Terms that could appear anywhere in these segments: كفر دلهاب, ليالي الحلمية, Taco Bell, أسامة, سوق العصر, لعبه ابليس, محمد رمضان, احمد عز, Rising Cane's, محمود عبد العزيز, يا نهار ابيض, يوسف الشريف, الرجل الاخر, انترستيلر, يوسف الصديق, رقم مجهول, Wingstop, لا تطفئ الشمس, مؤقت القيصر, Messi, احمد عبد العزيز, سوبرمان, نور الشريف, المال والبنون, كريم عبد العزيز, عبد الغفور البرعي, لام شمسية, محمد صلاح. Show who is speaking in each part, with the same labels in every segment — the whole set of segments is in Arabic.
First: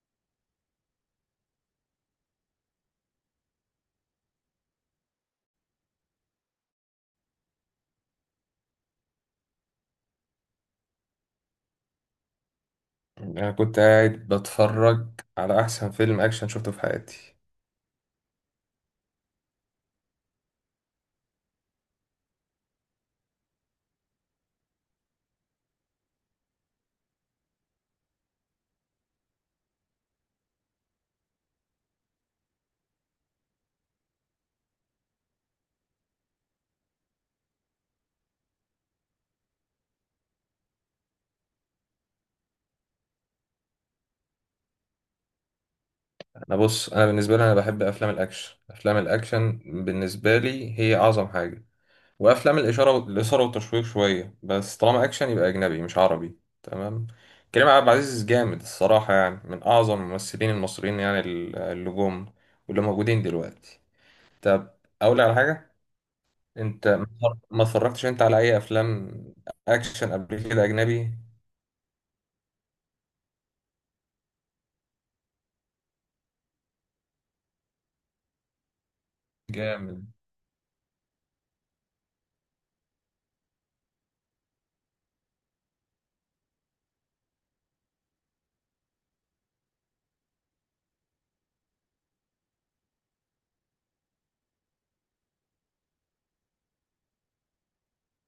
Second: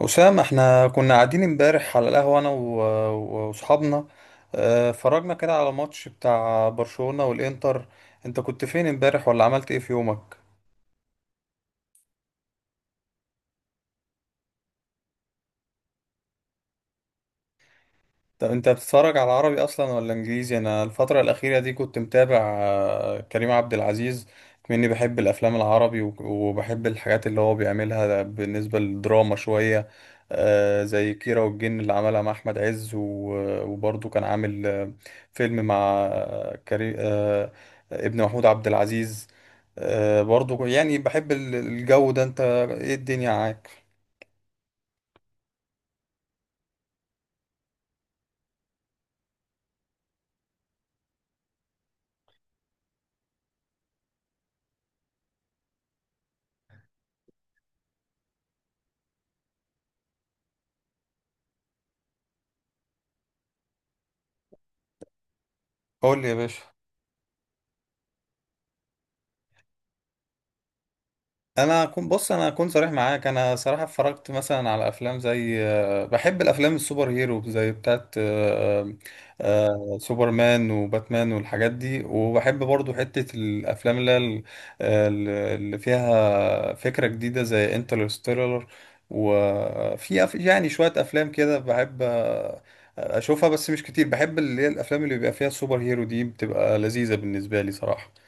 Speaker 1: أسامة، احنا كنا قاعدين امبارح على القهوة أنا وأصحابنا. اتفرجنا كده على ماتش بتاع برشلونة والإنتر. أنت كنت فين امبارح ولا عملت إيه في يومك؟
Speaker 2: انا كنت قاعد بتفرج على احسن فيلم اكشن شفته في حياتي.
Speaker 1: طب انت بتتفرج على عربي اصلا ولا انجليزي؟ انا الفتره الاخيره دي كنت متابع كريم عبد العزيز مني، بحب الافلام العربي وبحب الحاجات اللي هو بيعملها بالنسبه للدراما شويه. زي كيرة والجن اللي عملها مع احمد عز، وبرضه كان عامل فيلم مع كريم، ابن محمود عبد العزيز. برضه يعني بحب الجو ده. انت ايه الدنيا معاك؟
Speaker 2: انا، بص. انا بالنسبه لي، انا بحب افلام الاكشن، افلام الاكشن بالنسبه لي هي اعظم حاجه. وافلام الاثاره والتشويق شويه. بس طالما اكشن يبقى اجنبي مش عربي، تمام. كريم عبد العزيز جامد الصراحه يعني، من اعظم الممثلين المصريين يعني اللي جم واللي موجودين دلوقتي. طب، اقول لك على حاجه.
Speaker 1: قول لي يا باشا.
Speaker 2: انت ما اتفرجتش انت على اي افلام اكشن قبل كده اجنبي؟
Speaker 1: انا كنت بص، انا اكون صريح معاك، انا صراحه اتفرجت مثلا على افلام زي، بحب الافلام السوبر هيرو زي بتاعت
Speaker 2: جامد.
Speaker 1: سوبرمان وباتمان والحاجات دي، وبحب برضو حته الافلام اللي هي اللي فيها فكره جديده زي انترستيلر. يعني شويه افلام كده بحب اشوفها بس مش كتير. بحب اللي هي الافلام اللي بيبقى فيها السوبر هيرو دي، بتبقى لذيذه بالنسبه لي صراحه.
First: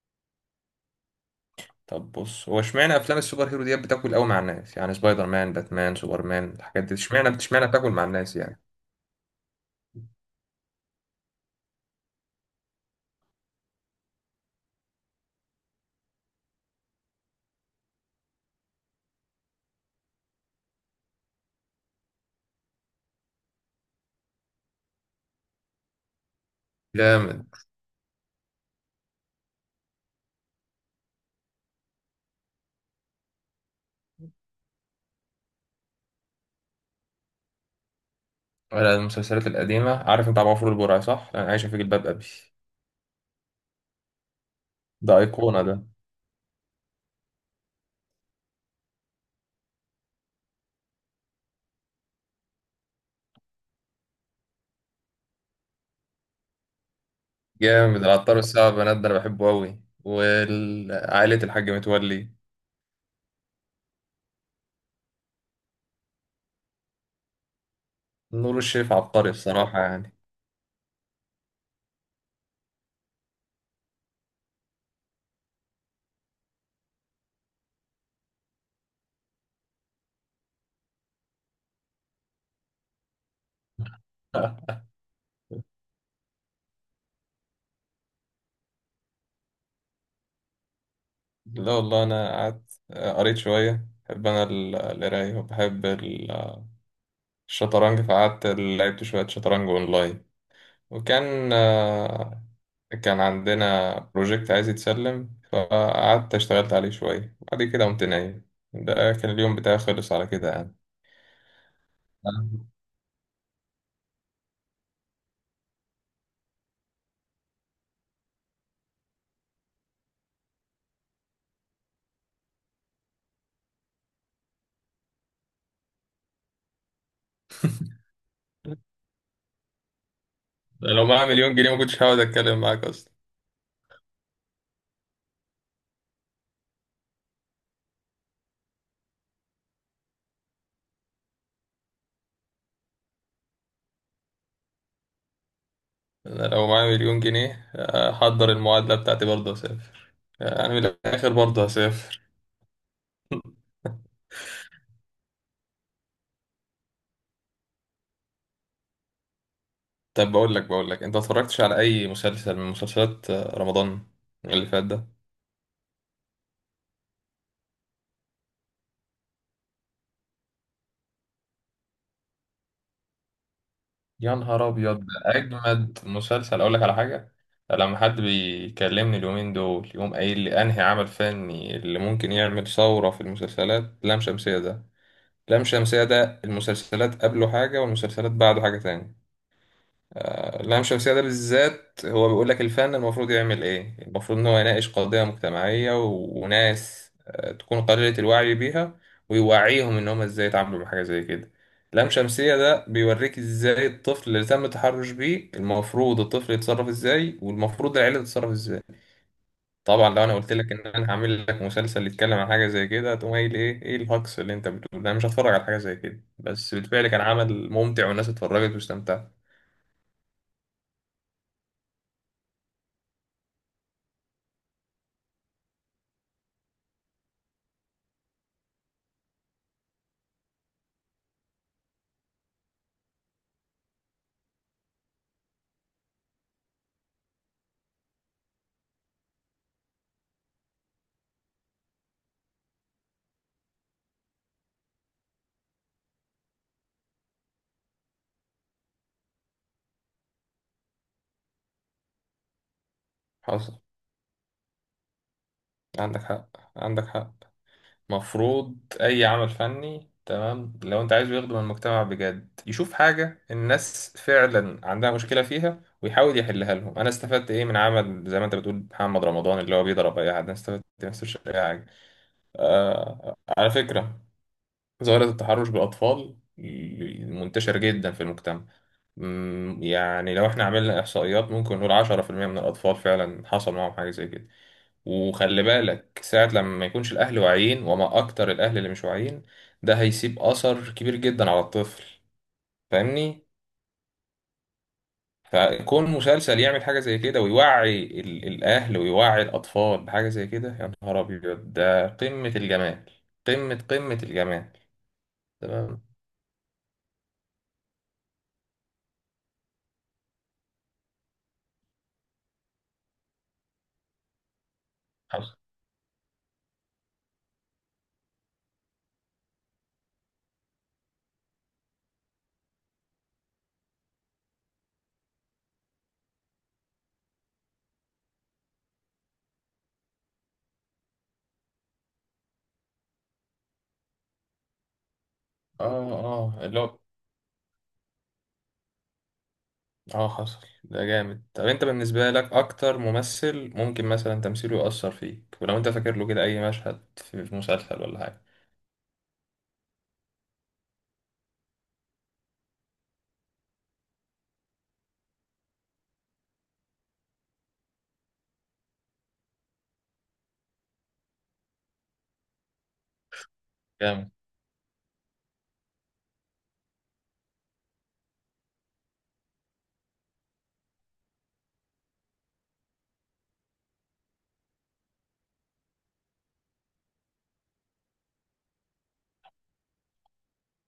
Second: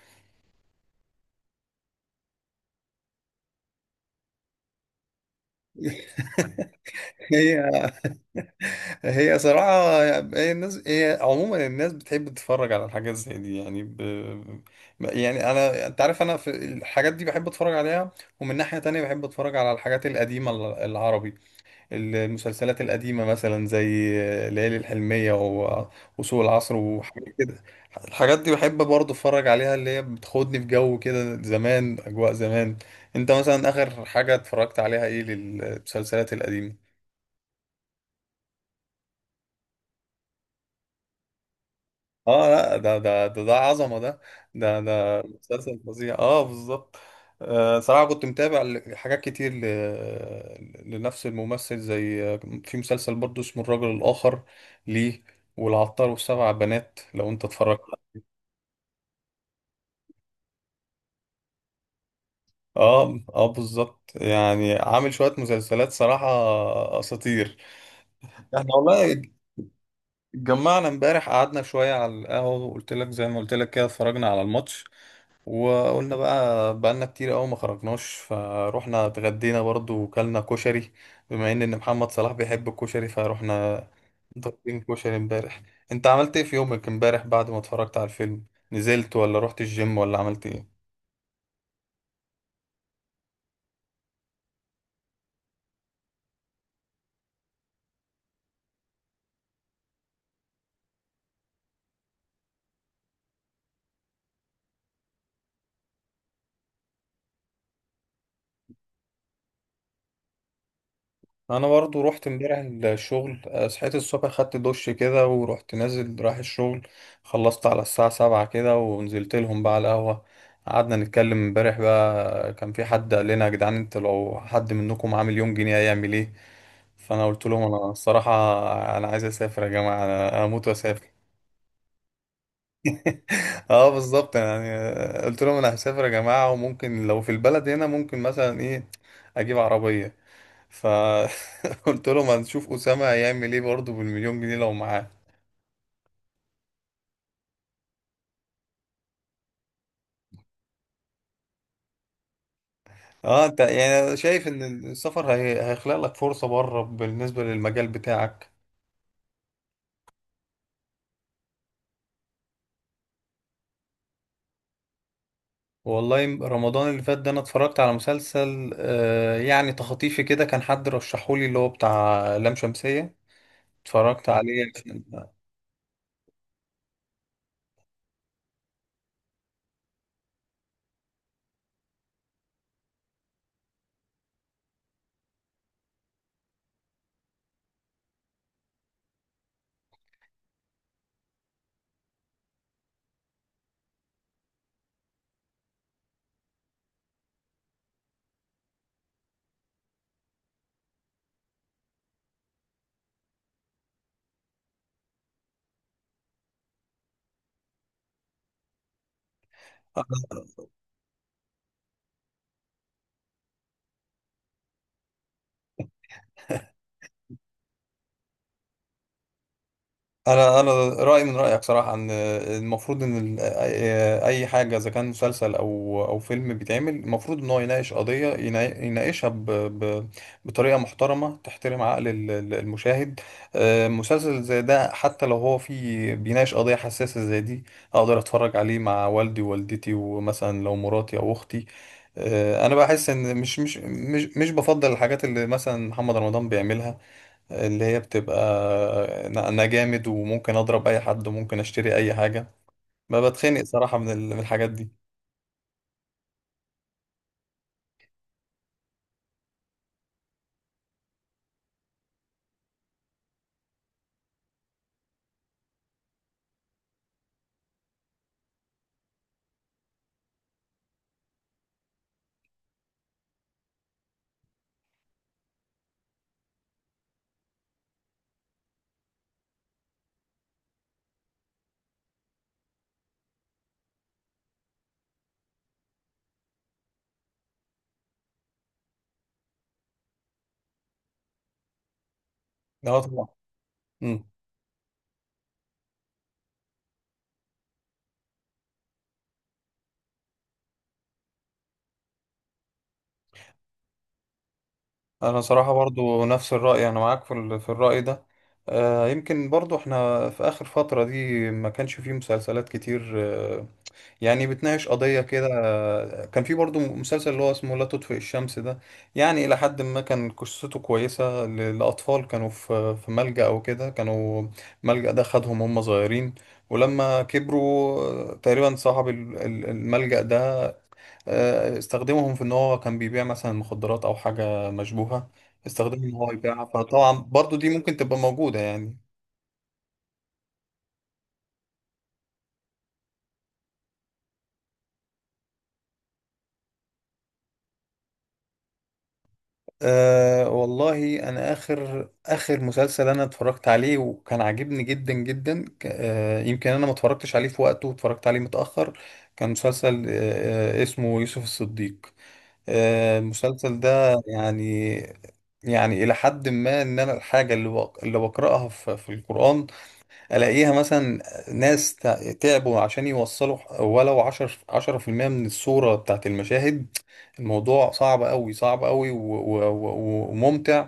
Speaker 2: طب بص، هو اشمعنى افلام السوبر هيرو ديت بتاكل قوي مع الناس يعني؟ سبايدر مان، باتمان، سوبرمان، الحاجات دي، اشمعنى بتاكل مع الناس يعني؟
Speaker 1: هي صراحة، هي الناس، هي عموما الناس بتحب تتفرج على الحاجات زي دي يعني يعني أنا، أنت عارف أنا في الحاجات دي بحب أتفرج عليها. ومن ناحية تانية بحب أتفرج على الحاجات القديمة، العربي. المسلسلات القديمة مثلا زي ليالي الحلمية وسوق العصر وحاجات
Speaker 2: جامد.
Speaker 1: كده. الحاجات دي بحب برضه أتفرج عليها، اللي هي بتاخدني في جو كده زمان، أجواء زمان. أنت مثلا آخر حاجة اتفرجت عليها إيه للمسلسلات القديمة؟
Speaker 2: ولا المسلسلات القديمة؟ عارف انت عبد الغفور البرعي صح؟ انا عايشة في جلباب ابي.
Speaker 1: اه لا، ده ده عظمه ده. ده
Speaker 2: ده
Speaker 1: ده
Speaker 2: ايقونة
Speaker 1: مسلسل
Speaker 2: ده.
Speaker 1: فظيع، اه بالظبط. آه صراحه كنت متابع حاجات كتير لنفس الممثل زي، في مسلسل برضه اسمه الرجل الاخر، ليه، والعطار والسبع بنات، لو انت اتفرجت.
Speaker 2: جامد. العطار والسبع بنات ده انا بحبه قوي، وعائلة الحاج متولي.
Speaker 1: اه اه بالظبط، يعني عامل شويه مسلسلات صراحه، اساطير.
Speaker 2: نور
Speaker 1: احنا
Speaker 2: الشريف
Speaker 1: والله
Speaker 2: عبقري بصراحة يعني.
Speaker 1: اتجمعنا امبارح، قعدنا شويه على القهوه، وقلت لك زي ما قلت لك كده، اتفرجنا على الماتش. وقلنا بقى بقالنا كتير قوي ما خرجناش، فروحنا اتغدينا برضو وكلنا كشري. بما إن محمد صلاح بيحب الكشري، فروحنا ضاربين كشري امبارح. انت عملت ايه في يومك امبارح بعد ما اتفرجت على الفيلم؟ نزلت ولا رحت الجيم ولا عملت ايه؟
Speaker 2: لا والله، انا قعدت، قريت شوية. بحب انا القراية، وبحب الشطرنج، فقعدت لعبت شوية شطرنج اونلاين. وكان آه، كان عندنا بروجكت عايز يتسلم، فقعدت اشتغلت عليه شوية. بعد كده قمت نايم. ده كان اليوم بتاعي، خلص على كده يعني.
Speaker 1: انا برضو رحت امبارح الشغل. صحيت الصبح، خدت دش كده، ورحت نازل رايح الشغل. خلصت على الساعة سبعة كده، ونزلت لهم بقى على القهوة. قعدنا نتكلم امبارح بقى. كان في حد قال لنا، يا جدعان انت لو حد منكم عامل يوم جنيه هيعمل ايه؟ فانا قلت لهم، انا الصراحه انا عايز اسافر يا جماعه، انا اموت
Speaker 2: ده لو
Speaker 1: واسافر.
Speaker 2: معايا مليون جنيه ما كنتش هقعد اتكلم معاك اصلا.
Speaker 1: اه بالظبط يعني. قلت لهم انا هسافر يا جماعه، وممكن لو في البلد هنا ممكن مثلا ايه، اجيب عربيه. فقلت لهم هنشوف اسامه هيعمل ايه برضه بالمليون جنيه لو معاه.
Speaker 2: انا لو معايا مليون جنيه احضر المعادلة بتاعتي، برضه اسافر، يعني من الاخر برضه هسافر.
Speaker 1: اه انت يعني شايف ان السفر هيخلق لك فرصه بره بالنسبه للمجال بتاعك.
Speaker 2: طب، بقول لك، انت اتفرجتش على اي مسلسل من مسلسلات رمضان اللي فات ده؟
Speaker 1: والله رمضان اللي فات ده، انا اتفرجت على مسلسل آه يعني تخطيفي كده، كان حد رشحولي اللي هو بتاع لام شمسية. اتفرجت
Speaker 2: يا نهار
Speaker 1: عليه.
Speaker 2: ابيض، ده اجمد مسلسل. اقول لك على حاجه. لما حد بيكلمني اليومين دول، يقوم قايل لي انهي عمل فني اللي ممكن يعمل ثوره في المسلسلات، لام شمسيه ده. لام شمسيه ده، المسلسلات قبله حاجه والمسلسلات بعده حاجه تاني. اللام الشمسية ده بالذات هو بيقول لك الفن المفروض يعمل ايه. المفروض ان هو يناقش قضية مجتمعية، وناس تكون قليلة الوعي بيها. ويوعيهم ان هم ازاي يتعاملوا مع حاجة زي كده. لام شمسية ده بيوريك ازاي الطفل اللي تم التحرش بيه المفروض الطفل يتصرف ازاي، والمفروض العيلة تتصرف ازاي. طبعا لو انا قلت لك ان انا هعمل لك مسلسل يتكلم عن حاجة زي كده، هتقوم قايل: ايه ايه الهجص اللي انت بتقوله ده؟ انا مش هتفرج على حاجة زي كده. بس بالفعل كان عمل ممتع، والناس اتفرجت واستمتعت.
Speaker 1: انا رايي من رايك صراحه، ان المفروض ان ال- اي أي حاجه اذا كان مسلسل او فيلم بيتعمل، المفروض ان هو يناقش قضيه، يناقشها بطريقه محترمه تحترم عقل المشاهد. مسلسل زي ده حتى لو هو فيه بيناقش قضيه حساسه زي دي، اقدر اتفرج عليه مع والدي ووالدتي، ومثلا لو مراتي او اختي. انا بحس ان مش بفضل الحاجات اللي مثلا محمد رمضان بيعملها، اللي هي بتبقى، أنا جامد وممكن اضرب اي حد وممكن اشتري اي حاجه. ما بتخنق
Speaker 2: حصل.
Speaker 1: صراحه من من الحاجات دي.
Speaker 2: عندك حق، عندك حق. مفروض أي عمل فني، تمام، لو أنت عايزه يخدم المجتمع بجد، يشوف حاجة الناس فعلا عندها مشكلة فيها ويحاول يحلها لهم. أنا استفدت إيه من عمل زي ما أنت بتقول محمد رمضان اللي هو بيضرب أي حد؟ أنا استفدت، ما استفدتش أي حاجة. آه، على فكرة، ظاهرة التحرش بالأطفال منتشر جدا في المجتمع. يعني لو احنا عملنا إحصائيات ممكن نقول 10% من الأطفال فعلا حصل معاهم حاجة زي كده. وخلي بالك ساعة لما ما يكونش الأهل واعيين، وما أكتر الأهل اللي مش واعيين. ده هيسيب أثر كبير جدا على الطفل.
Speaker 1: اه طبعا.
Speaker 2: فاهمني؟
Speaker 1: امم.
Speaker 2: فكون مسلسل يعمل حاجة زي كده ويوعي الأهل ويوعي الأطفال بحاجة زي كده، يا نهار أبيض. ده قمة الجمال. قمة الجمال.
Speaker 1: انا صراحه
Speaker 2: تمام.
Speaker 1: برضو نفس الراي، انا معاك في في الراي ده. آه يمكن برضو احنا في اخر فتره دي ما كانش فيه مسلسلات كتير يعني بتناقش قضية كده.
Speaker 2: حصل.
Speaker 1: كان في برضو مسلسل اللي هو اسمه لا تطفئ الشمس ده، يعني إلى حد ما كان قصته كويسة، لأطفال كانوا في ملجأ أو كده، كانوا ملجأ ده خدهم هم صغيرين. ولما كبروا تقريبا صاحب الملجأ ده استخدمهم في إن هو كان بيبيع مثلا مخدرات أو حاجة مشبوهة،
Speaker 2: آه،
Speaker 1: استخدمهم إن هو يبيعها.
Speaker 2: آه، اللي هو
Speaker 1: فطبعا برضو دي ممكن تبقى موجودة يعني.
Speaker 2: حصل، ده جامد. طب، أنت بالنسبة لك أكتر ممثل ممكن مثلا تمثيله يأثر فيك، ولو أنت فاكر له كده أي مشهد في مسلسل ولا حاجة؟
Speaker 1: أه والله انا اخر مسلسل انا اتفرجت عليه وكان عاجبني جدا جدا، أه يمكن انا ما اتفرجتش عليه في وقته واتفرجت عليه متأخر. كان مسلسل أه آه، اسمه يوسف الصديق. أه المسلسل ده
Speaker 2: جامد.
Speaker 1: يعني، يعني الى حد ما، ان انا الحاجة اللي بقرأها في القرآن، الاقيها مثلا ناس تعبوا عشان يوصلوا ولو 10% من الصورة بتاعت المشاهد. الموضوع صعب قوي، صعب قوي وممتع.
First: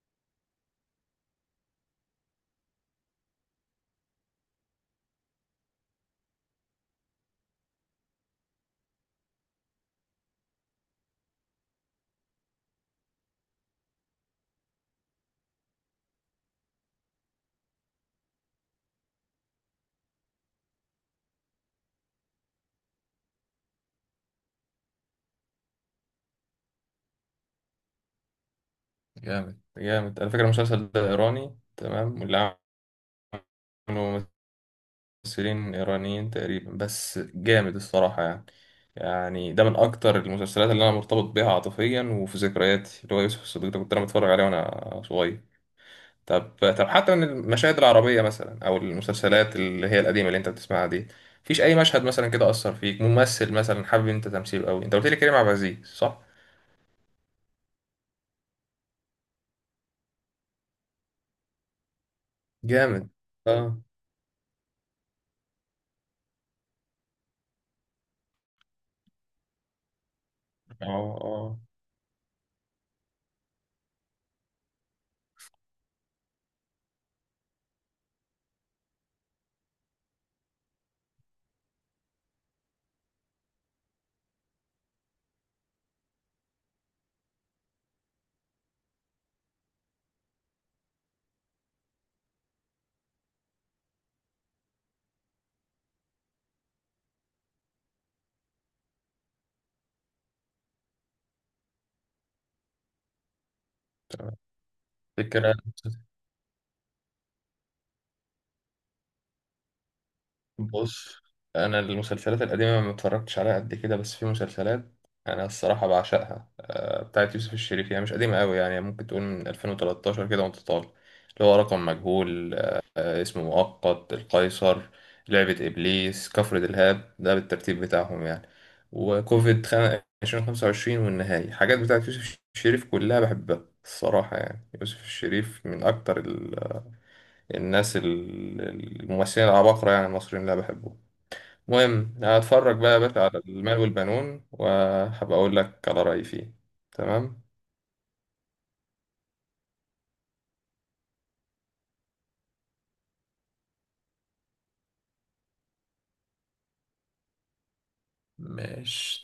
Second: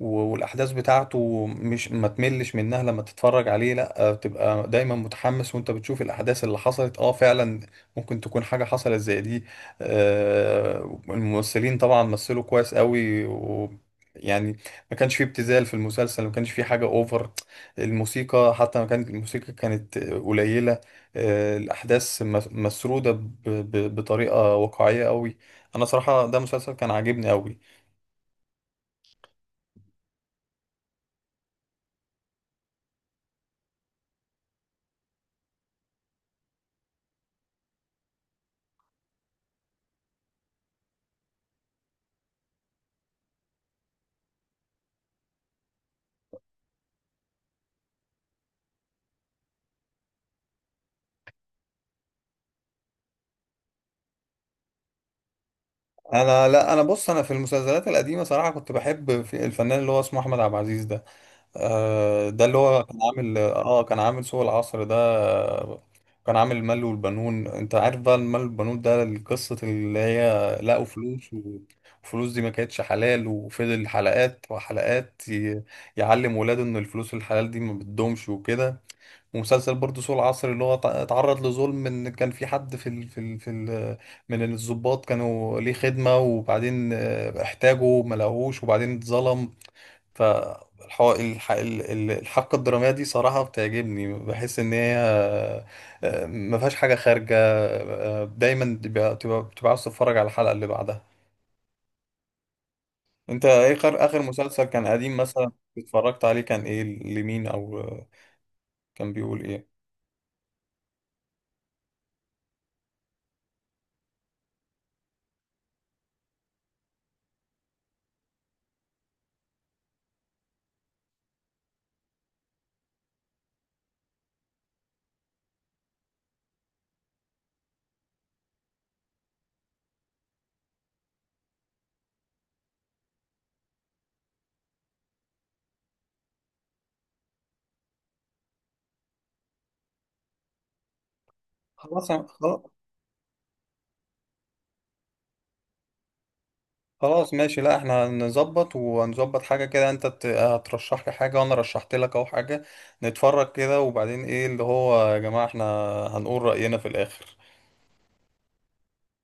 Speaker 1: و- والاحداث بتاعته مش ما تملش منها لما تتفرج عليه، لا، بتبقى دايما متحمس وانت بتشوف الاحداث اللي حصلت اه فعلا ممكن تكون حاجه حصلت زي دي. الممثلين طبعا مثلوا كويس قوي و، يعني ما كانش فيه ابتذال في المسلسل، ما كانش فيه حاجه اوفر. الموسيقى حتى، ما كانت، الموسيقى كانت قليله. الاحداث مسروده بطريقه واقعيه قوي. انا صراحه ده مسلسل كان عاجبني قوي.
Speaker 2: جامد، جامد على فكرة. المسلسل ده إيراني، تمام، واللي عملوا ممثلين إيرانيين تقريبا، بس جامد الصراحة يعني. يعني ده من أكتر المسلسلات اللي أنا مرتبط بيها عاطفيا وفي ذكرياتي، اللي هو يوسف الصديق ده، كنت أنا بتفرج عليه وأنا صغير. طب، حتى من المشاهد العربية مثلا أو المسلسلات اللي هي القديمة اللي أنت بتسمعها دي، مفيش أي مشهد مثلا كده أثر فيك؟ ممثل مثلا حابب أنت تمثيله أوي، أنت قلت لي كريم عبد العزيز صح؟
Speaker 1: انا لا، انا بص، انا في المسلسلات القديمه صراحه كنت بحب في الفنان اللي هو اسمه احمد عبد العزيز ده. ده اللي هو كان
Speaker 2: جامد.
Speaker 1: عامل
Speaker 2: اه،
Speaker 1: اه كان عامل سوق العصر ده. كان عامل المال والبنون، انت عارف بقى المال والبنون ده القصه اللي هي لقوا
Speaker 2: اه،
Speaker 1: فلوس،
Speaker 2: اه.
Speaker 1: وفلوس دي ما كانتش حلال، وفضل حلقات وحلقات يعلم ولاده ان الفلوس الحلال دي ما بتدومش وكده. ومسلسل برضه سوق العصر اللي هو اتعرض لظلم، ان كان في حد في ال من الضباط كانوا ليه خدمة، وبعدين احتاجه ما لقوهوش، وبعدين اتظلم. ف الحبكة الدرامية دي صراحة بتعجبني، بحس ان هي ما فيهاش حاجة خارجة. دايما بتبقى عاوز تتفرج على الحلقة اللي بعدها. انت ايه آخر
Speaker 2: تمام.
Speaker 1: مسلسل كان قديم مثلا
Speaker 2: فكرة.
Speaker 1: اتفرجت عليه؟ كان ايه؟ لمين؟ او آه، كان بيقول ايه؟
Speaker 2: بص، انا المسلسلات القديمه ما اتفرجتش عليها قد كده، بس في مسلسلات انا الصراحه بعشقها. بتاعت يوسف الشريف، هي مش قديمه قوي يعني، ممكن تقول من 2013 كده وانت طالع. اللي هو رقم مجهول، اسمه مؤقت، القيصر، لعبه ابليس، كفر دلهاب، ده بالترتيب بتاعهم يعني. وكوفيد 2025، والنهايه، حاجات بتاعت يوسف الشريف كلها بحبها الصراحه يعني. يوسف الشريف من اكتر الناس، الممثلين العباقره، يعني المصريين اللي أنا بحبهم. المهم،
Speaker 1: خلاص،
Speaker 2: هتفرج بقى يا باشا على المال والبنون، وهبقى اقول لك على رأيي فيه.
Speaker 1: خلاص
Speaker 2: تمام.
Speaker 1: ماشي. لا احنا هنظبط وهنظبط حاجة كده. انت هترشح لي حاجة، وانا رشحت لك اهو حاجة. نتفرج كده، وبعدين ايه اللي هو، يا جماعة احنا هنقول رأينا في الاخر.
Speaker 2: ماشي.